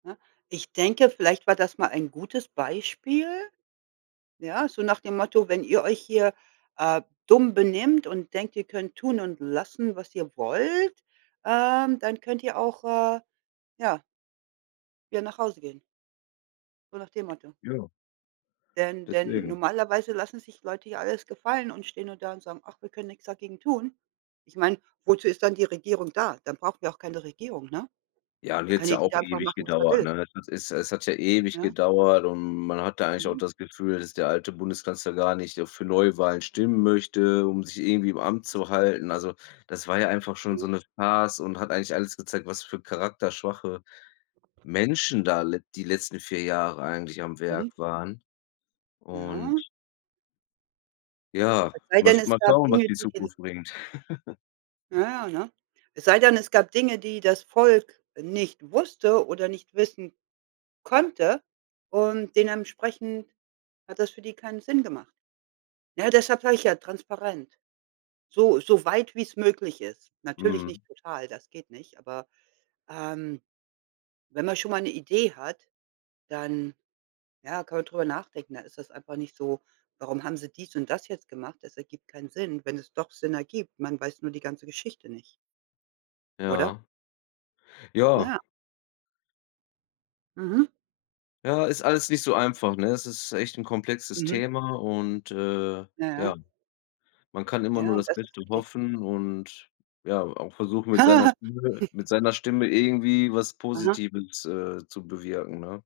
Na. Ich denke, vielleicht war das mal ein gutes Beispiel, ja, so nach dem Motto: „Wenn ihr euch hier, äh, dumm benimmt und denkt, ihr könnt tun und lassen, was ihr wollt, ähm, dann könnt ihr auch“, äh, ja „wieder nach Hause gehen“ so nach dem Motto. Ja. Denn denn Deswegen. normalerweise lassen sich Leute hier alles gefallen und stehen nur da und sagen: „Ach, wir können nix dagegen tun.“ Ich meine, wozu ist dann die Regierung da? Dann brauchen wir auch keine Regierung, ne? Ja, und Dann hier kann hat's ja auch jeder einfach ewig machen, was er gedauert, will. ne? Es es es es hat ja ewig Ja. gedauert und man hat da eigentlich auch Mhm. das Gefühl, dass der alte Bundeskanzler gar nicht, äh, für Neuwahlen stimmen möchte, um sich irgendwie im Amt zu halten. Also, das war ja einfach schon so Mhm. 'ne Farce und hat eigentlich alles gezeigt, was für charakterschwache Menschen da le die letzten 4 Jahre eigentlich am Mhm. Werk waren und Ja. Ja, Es sei mal denn sch es mal gab schauen, was Dinge die die den Zukunft bringt. Na ja, ne? Es sei denn, es gab Dinge, die das Volk nicht wusste oder nicht wissen konnte und dementsprechend hat das für die keinen Sinn gemacht. Ne, deshalb sage ich ja transparent, so so weit wie 's möglich ist. Natürlich Mhm. nicht total, das geht nicht, aber, ähm, wenn man schon mal 'ne Idee hat, dann, ja kann man drüber nachdenken. Da ist es einfach nicht so: „Warum haben sie dies und das jetzt gemacht?" Das ergibt keinen Sinn. Wenn es doch Sinn ergibt, man weiß nur die ganze Geschichte nicht. Oder? Ja. Ja. Ja. Mhm. Ja. Ist alles nicht so einfach, ne? Es ist echt 'n komplexes Mhm. Thema und, äh, Ja, ja, ja. man kann immer Ja, nur das das ist Beste richtig. hoffen und ja auch versuchen, mit seiner Stimme mit seiner Stimme irgendwie was Aha. Positives, äh, zu bewirken, ne?